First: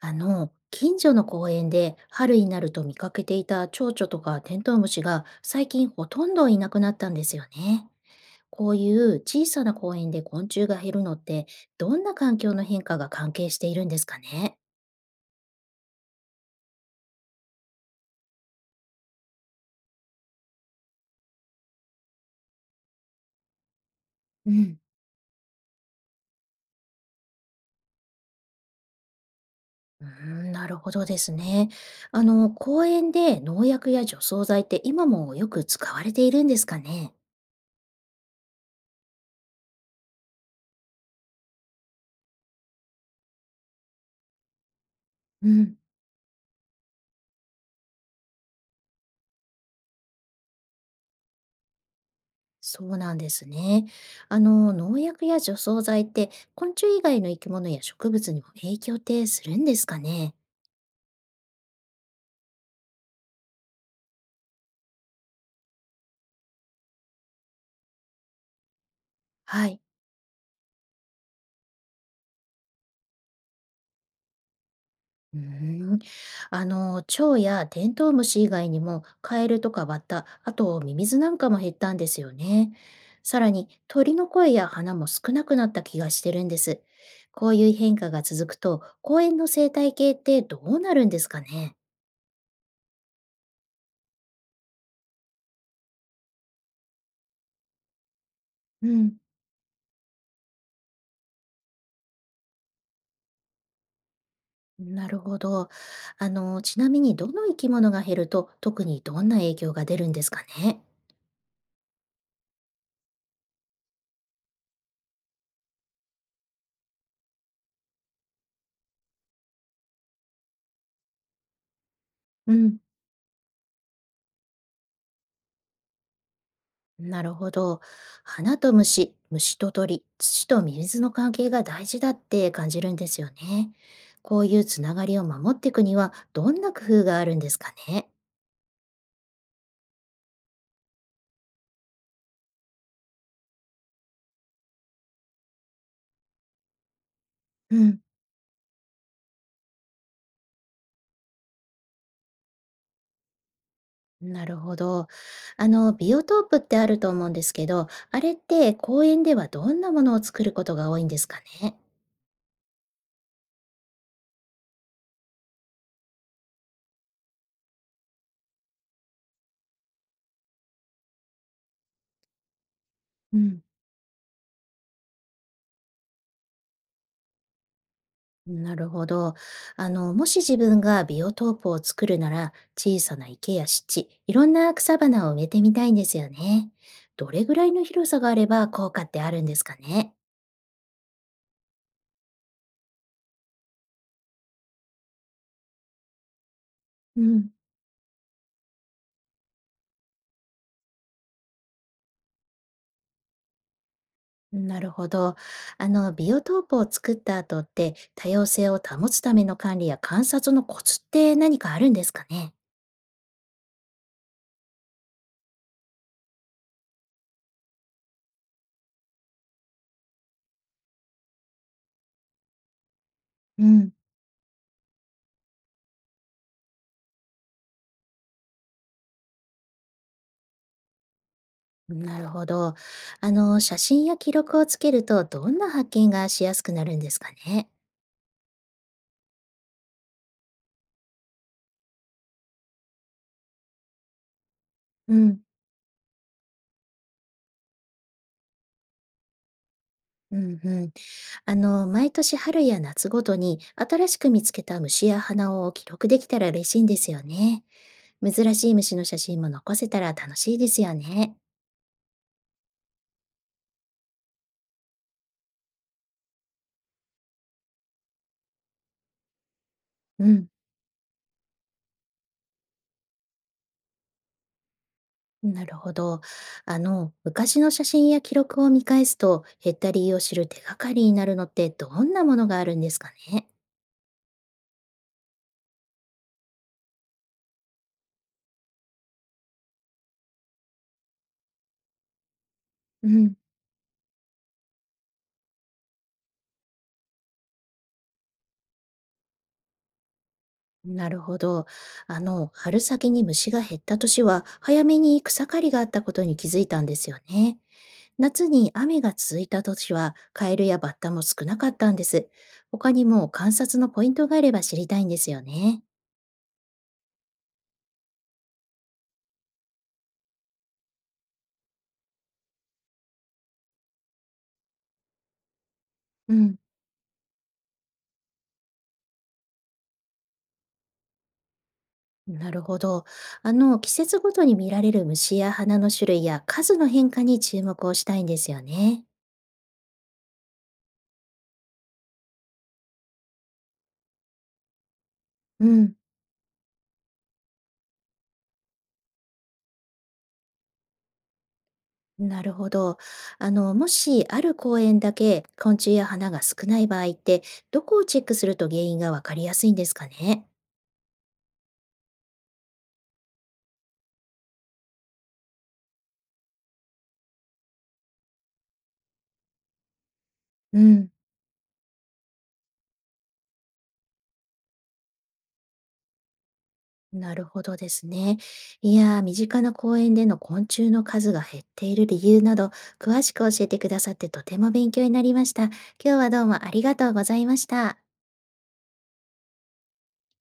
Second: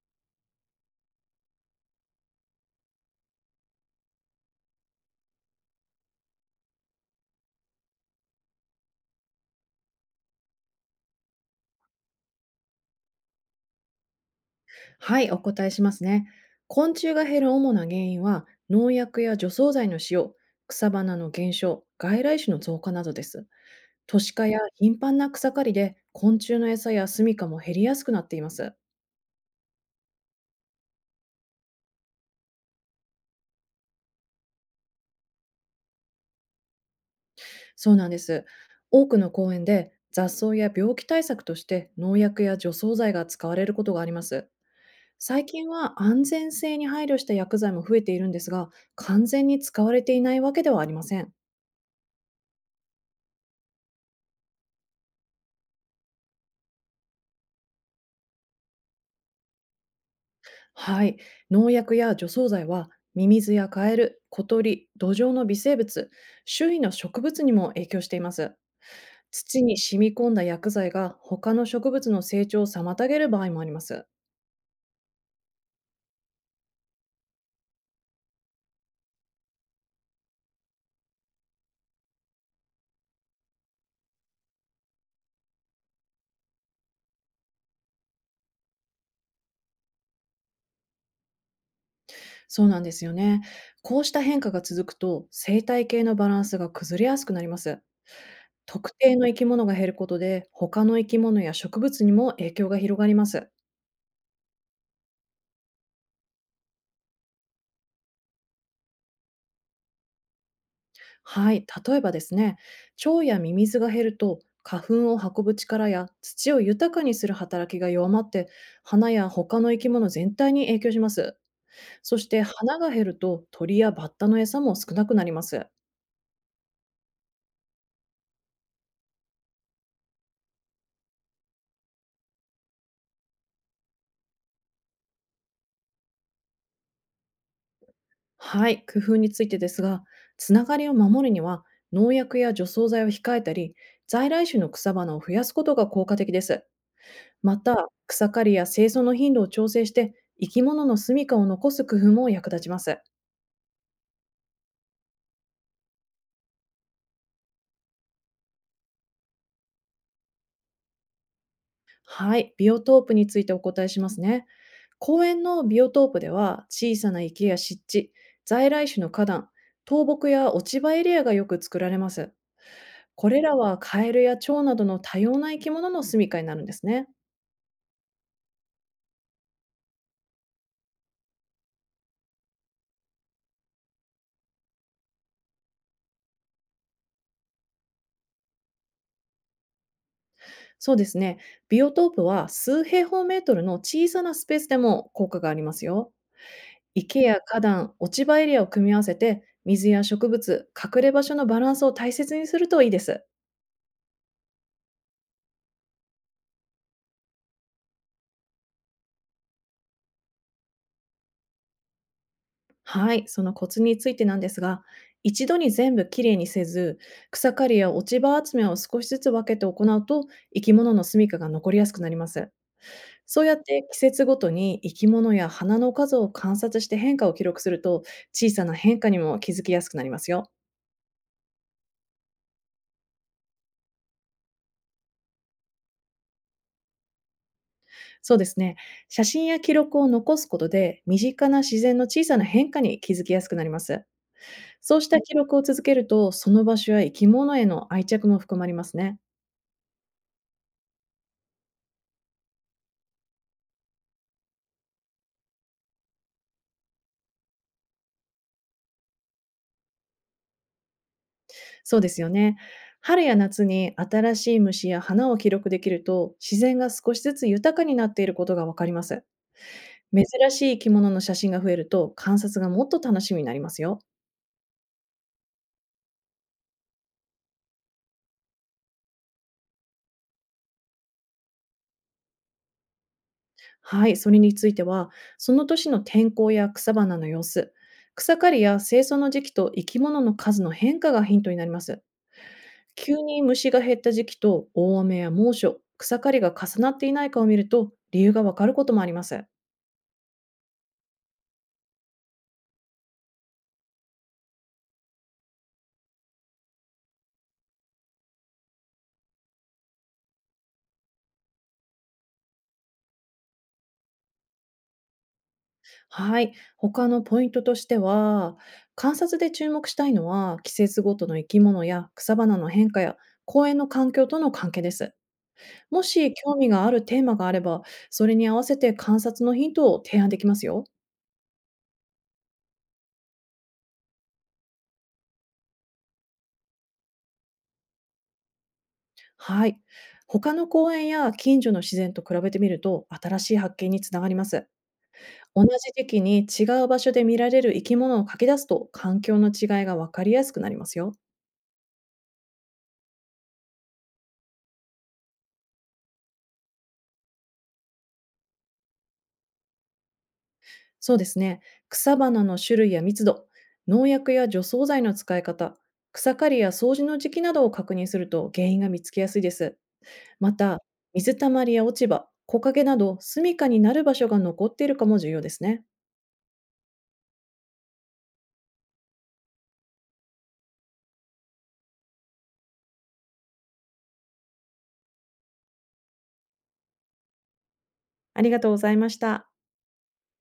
近所の公園で春になると見かけていた蝶々とかテントウムシが最近ほとんどいなくなったんですよね。こういう小さな公園で昆虫が減るのって、どんな環境の変化が関係しているんですかね？はい、お答えしますね。昆虫が減る主な原因は、農薬や除草剤の使用、草花の減少、外来種の増加などです。都市化うやん、頻繁な草刈りで、昆虫の餌や住処も減りやすくなっています。うーん、なるほどですね。公園で農薬や除草剤って今もよく使われているんですかね？そうなんです。多くの公園で雑草や病気対策として農薬や除草剤が使われることがあります。最う近ん。は安全性に配慮した薬剤も増えているんですが、完全に使われていないわけではありません。そうなんですね。農薬や除草剤って昆虫以外の生き物や植物にも影響ってするんですかね？はい。農薬や除草剤はミミズやカエル、小鳥、土壌の微生物、周囲の植物にも影響しています。土はにい。染み込んだ薬剤が他の植物の成長を妨げる場合もあります。うーん。蝶やテントウムシ以外にもカエルとかバッタ、あとミミズなんかも減ったんですよね。さらに鳥の声や花も少なくなった気がしてるんです。こういう変化が続くと公園の生態系ってどうなるんですかね？そうなんですよね。こうした変化が続くと生態系のバランスが崩れやすくなります。う特定ん。の生き物が減ることで他の生き物や植物にも影響が広がります。なるほど。ちなみにどの生き物が減ると特にどんな影響が出るんですかね？はい、例えばですね、腸やミミズが減ると花粉を運ぶ力や土を豊かにする働きが弱まって花や他の生き物全体に影響します。そしてう花ん。が減ると鳥やバッタの餌も少なくなります。なるほど。花と虫、虫と鳥、土と水の関係が大事だって感じるんですよね。こういうつながりを守っていくにはどんな工夫があるんですかね？はい、工夫についてですが、つながりを守るには農薬や除草剤を控えたり、在来種の草花を増やすことが効果的です。まうた、ん。草刈りや清掃の頻度を調整して生き物の住処を残す工夫も役立ちます。なるほど。ビオトープってあると思うんですけど、あれって公園ではどんなものを作ることが多いんですかね？はい、ビオトープについてお答えしますね。公園のビオトープでは、小さな池や湿地、在来種の花壇、倒木や落ち葉エリアがよく作られます。こうれらん。はカエルや蝶などの多様な生き物の住処になるんですね。なるほど。もし自分がビオトープを作るなら、小さな池や湿地、いろんな草花を植えてみたいんですよね。どれぐらいの広さがあれば効果ってあるんですかね。そうですね。ビオトープは数平方メートルの小さなスペースでも効果がありますよ。う池やん、花壇、落ち葉エリアを組み合わせて、水や植物、隠れ場所のバランスを大切にするといいです。なるほど。ビオトープを作った後って、多様性を保つための管理や観察のコツって何かあるんですかね。はい、そのコツについてなんですが、一度に全部きれいにせず、草刈りや落ち葉集めを少しずつ分けて行うと、生き物の住処が残りやすくなります。そうやっうてん、季節ごとに生き物や花の数を観察して変化を記録すると、小さな変化にも気づきやすくなりますよ。なるほど。写真や記録をつけると、どんな発見がしやすくなるんですかね。そうですね、写真や記録を残すことで、身近な自然の小さな変化に気づきやすくなります。そうしうた記ん。録を続けると、その場所や生き物への愛着も含まれますね。うんうん。毎年春や夏ごとに新しく見つけた虫や花を記録できたら嬉しいんですよね。珍しい虫の写真も残せたら楽しいですよね。そうですよね。春や夏に新しい虫や花を記録できると、自然が少しずつ豊かになっていることがわかります。珍うん。しい生き物の写真が増えると、観察がもっと楽しみになりますよ。なるほど。昔の写真や記録を見返すと減った理由を知る手がかりになるのってどんなものがあるんですかね。はい、それについては、その年の天候や草花の様子、草刈りや清掃の時期と生き物の数の変化がヒントになります。う急ん。に虫が減った時期と大雨や猛暑、草刈りが重なっていないかを見ると、理由がわかることもあります。なるほど。春先に虫が減った年は早めに草刈りがあったことに気づいたんですよね。夏に雨が続いた年はカエルやバッタも少なかったんです。他にも観察のポイントがあれば知りたいんですよね。はい。他のポイントとしては、観察で注目したいのは、季節ごとの生き物や草花の変化や公園の環境との関係です。もうし興ん。味があるテーマがあれば、それに合わせて観察のヒントを提案できますよ。なるほど。季節ごとに見られる虫や花の種類や数の変化に注目をしたいんですよね。はい。他の公園や近所の自然と比べてみると、新しい発見につながります。同うじん。時期に違う場所で見られる生き物を書き出すと、環境の違いがわかりやすくなりますよ。なるほど。もしある公園だけ昆虫や花が少ない場合って、どこをチェックすると原因がわかりやすいんですかね。そうですね。草花の種類や密度、農薬や除草剤の使い方、草刈りや掃除の時期などを確認すると原因が見つけやすいです。まうた、ん。水たまりや落ち葉、木陰など、住処になる場所が残っているかも重要ですね。なるほどですね。いやー、身近な公園での昆虫の数が減っている理由など、詳しく教えてくださってとても勉強になりました。今日はどうもありがとうございました。ありがとうございました。